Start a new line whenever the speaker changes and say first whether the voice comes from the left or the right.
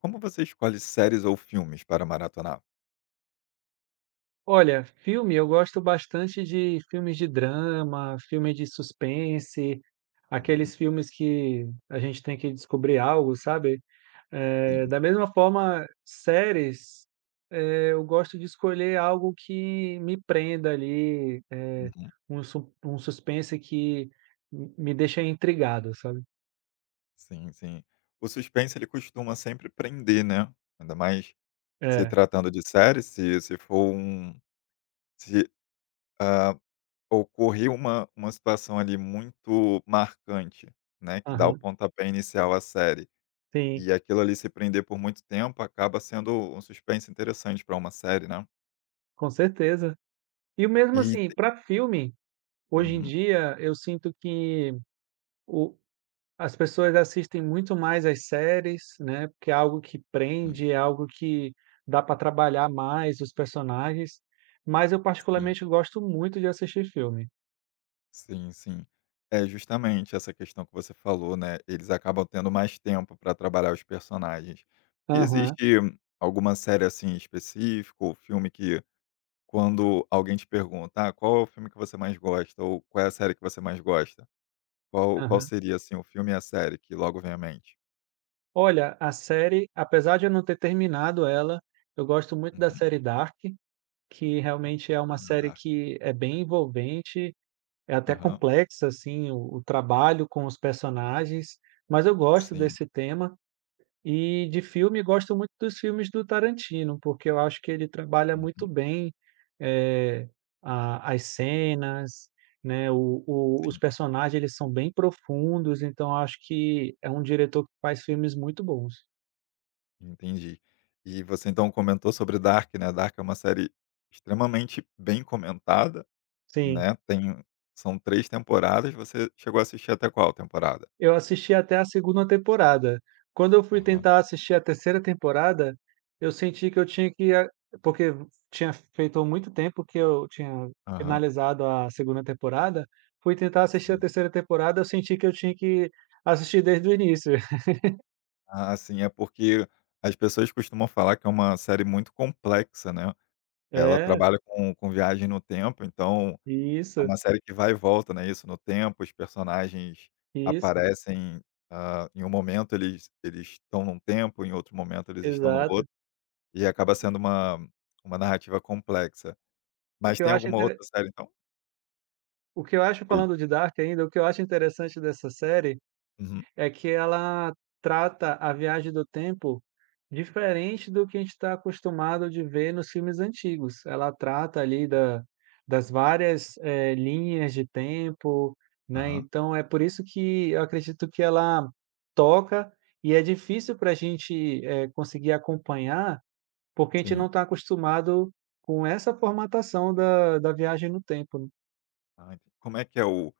left: Como você escolhe séries ou filmes para maratonar?
right: Olha, filme eu gosto bastante de filmes de drama, filmes de suspense,
left: Uhum,
right: aqueles filmes que a gente tem que descobrir algo, sabe?
left: sim.
right: Da mesma forma, séries, eu gosto de escolher algo que me prenda ali,
left: Uhum.
right: um su um suspense que m me deixa intrigado, sabe?
left: Sim, sim. O suspense ele costuma sempre prender, né, ainda mais se
right: É,
left: tratando de série, se se for um se, ah, ocorrer uma situação ali muito marcante, né, que dá o
right: aham,
left: pontapé inicial à série,
right: sim,
left: e aquilo ali se prender por muito tempo acaba sendo um suspense interessante para uma série, né.
right: com certeza. E mesmo
left: E
right: assim, para filme, hoje em
left: uhum,
right: dia eu sinto que o as pessoas assistem muito mais as séries, né, porque é algo que
left: sim,
right: prende, é algo que dá para trabalhar mais os personagens, mas eu
left: sim.
right: particularmente gosto muito de assistir filme.
left: Sim, sim. É justamente essa questão que você falou, né? Eles acabam tendo mais tempo para trabalhar os personagens. E
right: Aham,
left: existe alguma série assim específica ou filme que quando alguém te pergunta, qual é o filme que você mais gosta ou qual é a série que você mais gosta? Qual
right: aham.
left: seria assim o filme e a série que logo vem à mente?
right: Olha, a série, apesar de eu não ter terminado ela, eu gosto muito da
left: Uhum.
right: série Dark, que realmente é uma
left: Ah,
right: série
left: Dark.
right: que é bem envolvente, é até
left: Aham.
right: complexa, assim, o trabalho com os personagens, mas eu gosto
left: Sim.
right: desse tema. E de filme, gosto muito dos filmes do Tarantino, porque eu acho que ele trabalha muito
left: Uhum.
right: bem, eh, a as cenas, né, o os
left: Sim.
right: personagens, eles são bem profundos, então eu acho que é um diretor que faz filmes muito bons.
left: Entendi. E você então comentou sobre Dark, né? Dark é uma série extremamente bem comentada,
right: Sim.
left: né. tem São 3 temporadas, você chegou a assistir até qual temporada?
right: Eu assisti até a segunda temporada. Quando eu fui
left: Aham.
right: tentar assistir a terceira temporada, eu senti que eu tinha que a porque tinha feito muito tempo que eu tinha
left: Aham,
right: finalizado a segunda temporada, fui tentar assistir a
left: sim.
right: terceira temporada, eu senti que eu tinha que assistir desde o início.
left: Ah, sim, é porque as pessoas costumam falar que é uma série muito complexa, né. Ela
right: É,
left: trabalha com viagem no tempo, então é
right: isso,
left: uma série que vai e volta, né, isso, no tempo, os personagens
right: isso,
left: aparecem, em um momento eles estão num tempo, em outro momento eles estão no
right: exato.
left: outro, e acaba sendo uma narrativa complexa.
right: O
left: Mas
right: que eu
left: tem
right: acho
left: alguma
right: intere
left: outra série então?
right: o que eu acho
left: Foi
right: falando de Dark ainda, o que eu acho interessante dessa série
left: Uhum.
right: é que ela trata a viagem do tempo diferente do que a gente está acostumado de ver nos filmes antigos. Ela trata ali da das várias, linhas de tempo, né,
left: Aham,
right: então é por isso que eu acredito que ela toca e é difícil para a gente, conseguir acompanhar, porque a gente
left: sim.
right: não está acostumado com essa formatação da viagem no tempo, né.
left: Ah, enten Como é que é o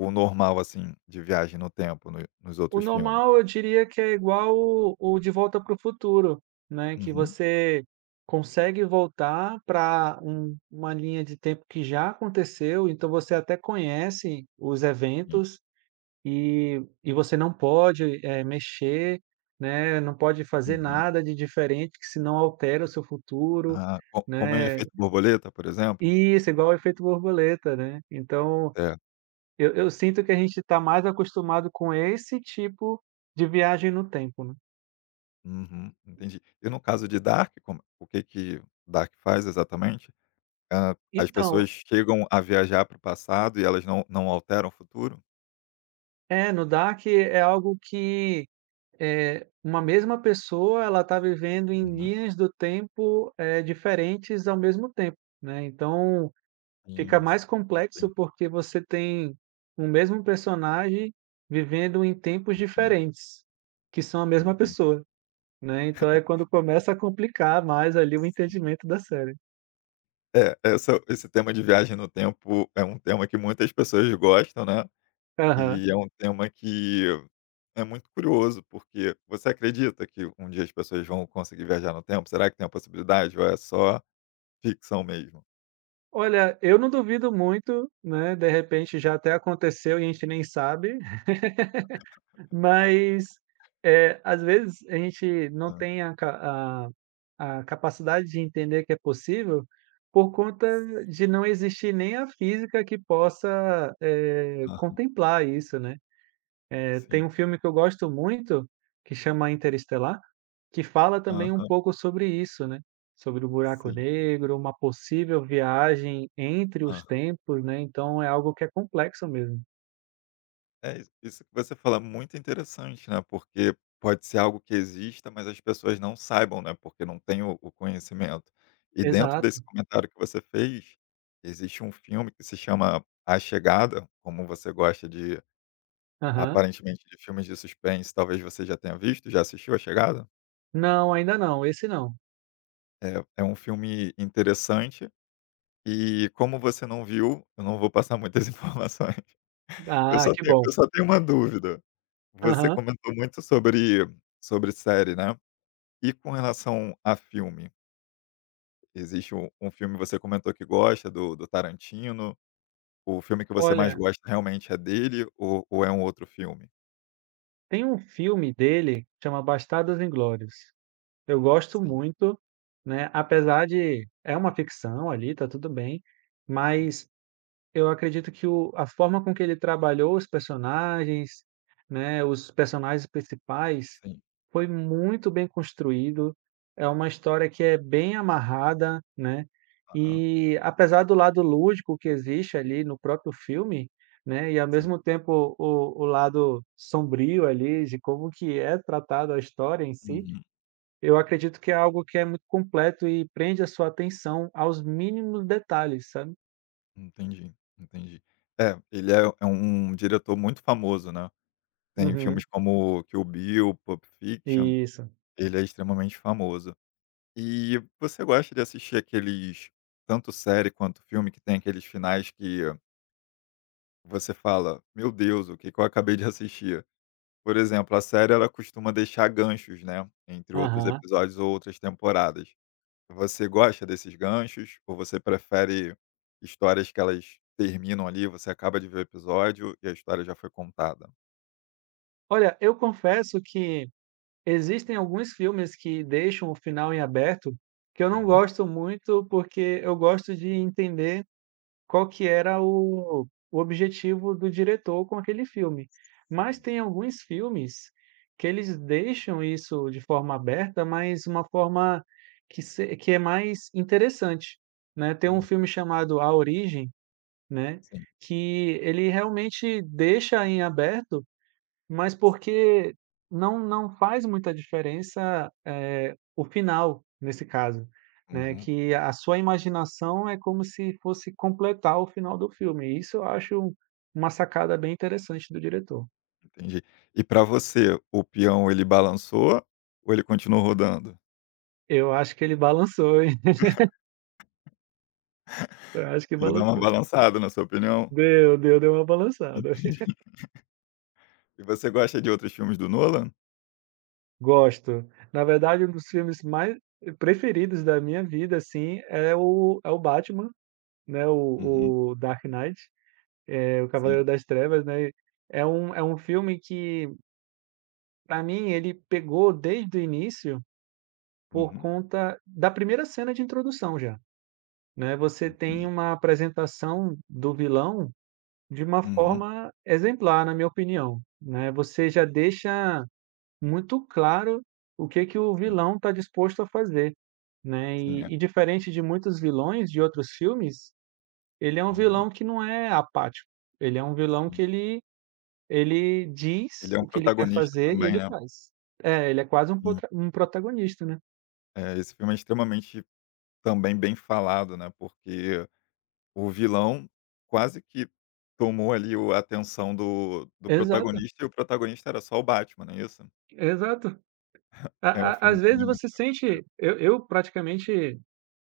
left: o normal, assim, de viagem no tempo no nos
right: O
left: outros filmes?
right: normal eu diria que é igual o De Volta para o Futuro, né, que
left: Uhum.
right: você consegue voltar para uma linha de tempo que já aconteceu, então você até conhece os
left: Sim.
right: eventos e você não pode, mexer, né, não pode fazer
left: Aham.
right: nada de diferente que senão altera o seu futuro,
left: Ah, co como em
right: né.
left: Efeito Borboleta, por exemplo?
right: E isso, é igual o efeito borboleta, né. Então
left: É.
right: eu sinto que a gente está mais acostumado com esse tipo de viagem no tempo, né.
left: Uhum, entendi. E no caso de Dark, como o que que Dark faz exatamente? Hã, as pessoas
right: Então,
left: chegam a viajar para o passado e elas não alteram o futuro?
right: é, no DAC é algo que, uma mesma pessoa, ela está vivendo em
left: Uhum.
right: linhas do tempo, diferentes ao mesmo tempo, né, então fica
left: Sim, sim,
right: mais complexo,
left: sim.
right: porque você tem o mesmo personagem vivendo em tempos
left: Uhum,
right: diferentes, que são a mesma
left: entendi.
right: pessoa, né, então é quando começa a complicar mais ali o entendimento da série.
left: É, essa esse tema de viagem no tempo é um tema que muitas pessoas gostam, né?
right: Aham.
left: E é um tema que é muito curioso, porque você acredita que um dia as pessoas vão conseguir viajar no tempo? Será que tem a possibilidade ou é só ficção mesmo?
right: Olha, eu não duvido muito, né, de repente já até aconteceu e a gente nem sabe. Mas, às vezes a gente não
left: Hã,
right: tem a ca a capacidade de entender que é possível, por conta de não existir nem a física que possa,
left: aham,
right: contemplar isso, né. Tem
left: sim.
right: um filme que eu gosto muito, que chama Interestelar, que fala também um
left: Aham,
right: pouco sobre isso, né, sobre o buraco
left: sim.
right: negro, uma possível viagem entre os
left: Aham.
right: tempos, né, então é algo que é complexo mesmo.
left: É, isso que você fala é muito interessante, né, porque pode ser algo que exista, mas as pessoas não saibam, né, porque não tem o conhecimento. E dentro
right: Exato.
left: desse comentário que você fez, existe um filme que se chama A Chegada. Como você gosta de
right: Aham.
left: Aparentemente de filmes de suspense, talvez você já tenha visto. Já assistiu A Chegada?
right: Não, ainda não, esse não.
left: É um filme interessante e, como você não viu, eu não vou passar muitas informações. Eu
right: Ah,
left: só
right: que
left: tenho
right: bom.
left: eu só tenho uma dúvida. Você
right: Aham.
left: comentou muito sobre série, né. E com relação a filme? Existe um filme que você comentou que gosta do Tarantino. O filme que você mais
right: Olha,
left: gosta realmente é dele ou é um outro filme?
right: tem um filme dele, que chama Bastardos Inglórios. Eu gosto
left: Sim.
right: muito, né, apesar de é uma ficção ali, tá tudo bem,
left: Uhum.
right: mas eu acredito que o a forma com que ele trabalhou os personagens, né, os personagens principais,
left: Sim.
right: foi muito bem construído. É uma história que é bem amarrada, né,
left: Aham.
right: e apesar do lado lúdico que existe ali no próprio filme, né, e ao
left: Sim.
right: mesmo tempo o lado sombrio ali de como que é tratada a história em si,
left: Uhum.
right: eu acredito que é algo que é muito completo e prende a sua atenção aos mínimos detalhes, sabe?
left: Entendi, entendi. É, ele é um diretor muito famoso, né. Tem filmes
right: Uhum.
left: como Kill Bill, Pulp Fiction,
right: Isso.
left: ele é extremamente famoso. E você gosta de assistir aqueles, tanto série quanto filme, que tem aqueles finais que você fala: "Meu Deus, o que que eu acabei de assistir?" Por exemplo, a série ela costuma deixar ganchos, né, entre outros
right: Aham.
left: episódios ou outras temporadas. Você gosta desses ganchos ou você prefere histórias que elas terminam ali, você acaba de ver o episódio e a história já foi contada?
right: Olha, eu confesso que existem alguns filmes que deixam o final em aberto, que eu não
left: Uhum.
right: gosto muito, porque eu gosto de entender qual que era o objetivo do diretor com aquele filme. Mas
left: Sim,
right: tem alguns filmes que eles deixam isso de forma aberta, mas uma forma que se que é mais interessante, né. Tem um filme
left: hum,
right: chamado A Origem, né,
left: sim.
right: que ele realmente deixa em aberto. Mas porque não faz muita diferença, o final, nesse caso, né,
left: Uhum,
right: que a sua imaginação é como se fosse completar o final do filme, e isso eu acho uma sacada bem interessante do diretor.
left: entendi. E para você, o peão ele balançou ou ele continuou rodando?
right: Eu acho que ele balançou, hein, eu acho que
left: Ele dá uma
right: balançou.
left: balançada, na sua opinião?
right: Deu, deu, deu uma balançada.
left: E você gosta de outros filmes do Nolan?
right: Gosto. Na verdade, um dos filmes mais preferidos da minha vida, assim, é o Batman, né,
left: Uhum,
right: o Dark Knight. O
left: sim.
right: Cavaleiro das Trevas, né, é um filme que, para mim, ele pegou desde o início por
left: Uhum,
right: conta da primeira cena de introdução já, né. Você tem
left: entendi.
right: uma apresentação do vilão de uma
left: Uhum,
right: forma exemplar, na minha opinião, né. Você já deixa muito claro o que que o
left: sim,
right: vilão está disposto a fazer, né.
left: sim, é.
right: E diferente de muitos vilões de outros filmes, ele é um
left: Uhum,
right: vilão que não é apático, ele é um vilão que
left: sim.
right: ele ele
left: Ele
right: diz
left: é um
right: o que ele quer
left: protagonista
right: fazer e
left: também,
right: ele
left: né.
right: faz. É, ele é quase um
left: Sim.
right: potra um protagonista, né.
left: É, esse filme é extremamente também bem falado, né, porque o vilão quase que tomou ali o a atenção do
right: Exato,
left: protagonista e o protagonista era só o Batman, não é isso?
right: exato.
left: É um
right: A a
left: filme
right: às vezes
left: também
right: você
left: muito
right: sente eu praticamente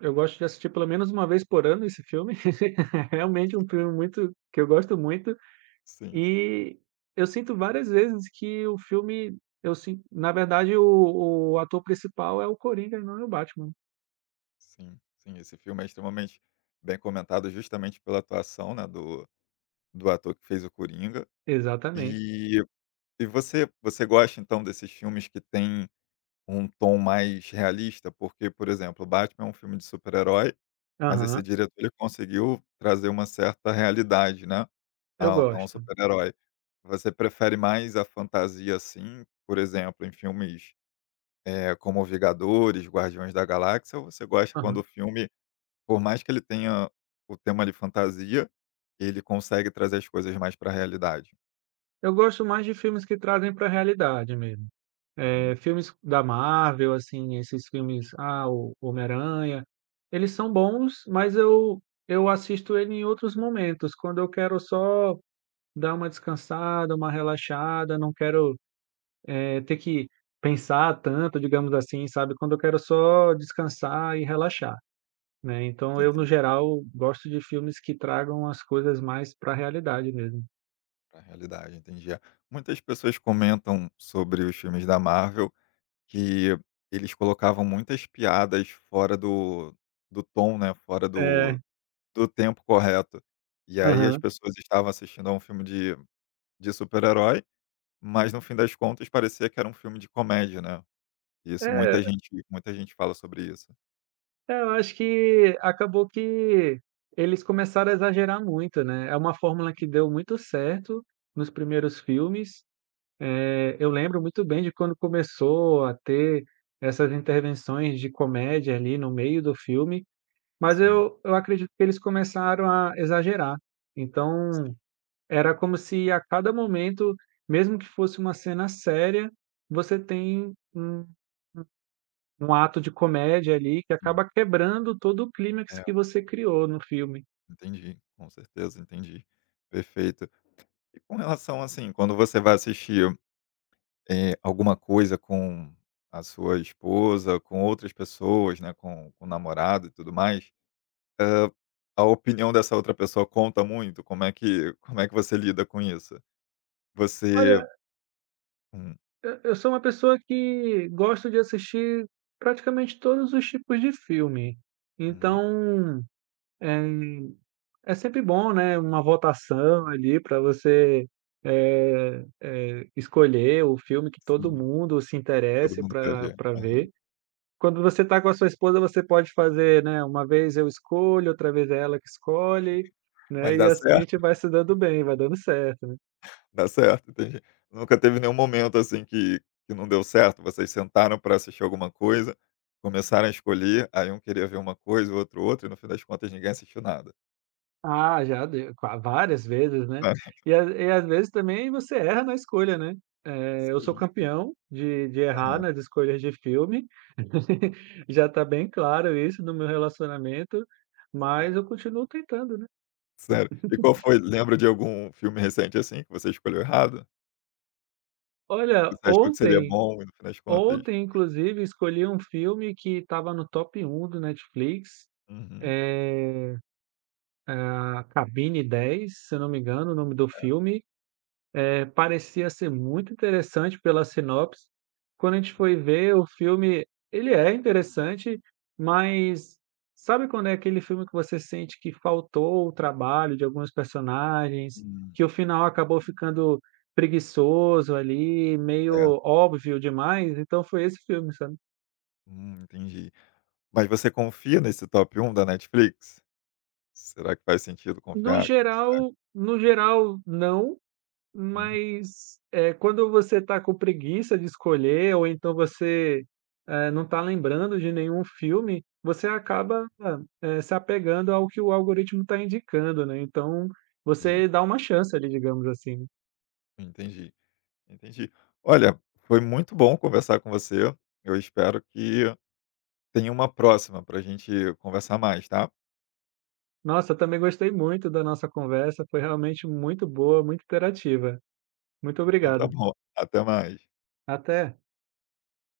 right: eu gosto de assistir pelo menos uma vez por ano esse filme. É realmente um filme muito que eu gosto muito,
left: Sim,
right: e eu sinto várias vezes que o filme eu sin na verdade o ator principal é o Coringa e não é o Batman.
left: sim, sim, esse filme é extremamente bem comentado justamente pela atuação, né, do ator que fez o Coringa.
right: Exatamente.
left: E e você gosta então desses filmes que tem um tom mais realista? Porque, por exemplo, Batman é um filme de super-herói. Mas esse
right: Aham,
left: diretor ele conseguiu trazer uma certa realidade, né,
right: eu
left: a um
right: gosto.
left: super-herói. Você prefere mais a fantasia, assim, por exemplo, em filmes, como Vingadores, Guardiões da Galáxia, ou você gosta quando
right: Aham.
left: o filme, por mais que ele tenha o tema de fantasia, ele consegue trazer as coisas mais para a realidade?
right: Eu gosto mais de filmes que trazem para a realidade mesmo.
left: Uhum,
right: Filmes da Marvel, assim, esses filmes, ah, o Homem-Aranha, eles são bons, mas eu assisto ele em outros momentos, quando eu quero só dar uma descansada, uma relaxada, não quero, ter que pensar tanto, digamos assim, sabe, quando eu quero só descansar e relaxar, né. Então eu, no
left: entendi,
right: geral, gosto de filmes que tragam as coisas mais para a realidade mesmo.
left: pra realidade, entendi. É, muitas pessoas comentam sobre os filmes da Marvel, que eles colocavam muitas piadas fora do tom, né, fora do
right: É,
left: do tempo correto. E aí as
right: aham.
left: pessoas estavam assistindo a um filme de super-herói, mas no fim das contas parecia que era um filme de comédia, né. Isso, muita
right: É
left: gente muita gente fala sobre isso.
right: É, eu acho que acabou que eles começaram a exagerar muito, né. É uma fórmula que deu muito certo nos primeiros filmes. Eu lembro muito bem de quando começou a ter essas intervenções de comédia ali no meio do filme, mas
left: Sim,
right: eu acredito que eles começaram a exagerar.
left: sim,
right: Então, era como se a cada momento, mesmo que fosse uma cena séria, você tem um ato de comédia ali que
left: sim.
right: acaba quebrando todo o clímax
left: É,
right: que você criou no filme.
left: entendi, com certeza, entendi. Perfeito. E com relação, assim, quando você vai assistir alguma coisa com a sua esposa, com outras pessoas, né, com o namorado e tudo mais, a opinião dessa outra pessoa conta muito? Como é que você lida com isso? Você
right: Olha,
left: Hum,
right: eu sou uma pessoa que gosto de assistir praticamente todos os tipos de filme.
left: uhum,
right: Então, é é sempre bom, né, uma votação ali para você, escolher o filme que todo
left: sim,
right: mundo se
left: todo
right: interesse
left: mundo quer
right: para
left: ver. Aham.
right: ver. Quando você está com a sua esposa, você pode fazer, né, uma vez eu escolho, outra vez é ela que escolhe, né,
left: Mas
right: e
left: dá
right: assim a gente
left: certo?
right: vai se dando bem, vai dando certo, né.
left: Dá certo, entendi. Nunca teve nenhum momento, assim, que não deu certo? Vocês sentaram para assistir alguma coisa, começaram a escolher, aí um queria ver uma coisa, o outro outra, e no fim das contas ninguém assistiu nada.
right: Ah, já deu qua várias vezes, né.
left: Hã,
right: E às vezes também você erra na escolha, né. Eu sou
left: sim, sim.
right: campeão de errar
left: Aham.
right: nas escolhas de filme, já está bem claro isso no meu relacionamento, mas
left: É.
right: eu continuo tentando, né.
left: Sério. E qual foi lembra de algum filme recente, assim, que você escolheu errado? Você
right: Olha,
left: achou que seria bom e no fim das contas
right: ontem inclusive escolhi um filme que estava no top um do Netflix.
left: uhum.
right: Ah, Cabine 10, se eu não me engano, o nome do filme, parecia ser muito interessante pela sinopse. Quando a gente foi ver o filme, ele é interessante, mas sabe quando é aquele filme que você sente que faltou o trabalho de alguns personagens,
left: Hum,
right: que o final acabou ficando preguiçoso ali, meio
left: é.
right: óbvio demais? Então foi esse filme, sabe?
left: Entendi. Mas você confia nesse top um da Netflix? Será que faz sentido confiar? O que que você acha?
right: No geral não,
left: Uhum,
right: mas, quando você está com preguiça de escolher ou então você, não está lembrando de nenhum filme, você acaba, se apegando ao que o algoritmo está indicando, né, então
left: entendi,
right: você dá uma chance ali, digamos assim, né?
left: entendi, entendi. Olha, foi muito bom conversar com você. Eu espero que tenha uma próxima para a gente conversar mais, tá?
right: Nossa, eu também gostei muito da nossa conversa, foi realmente muito boa, muito interativa. Muito
left: Então tá
right: obrigado.
left: bom, até mais.
right: Até.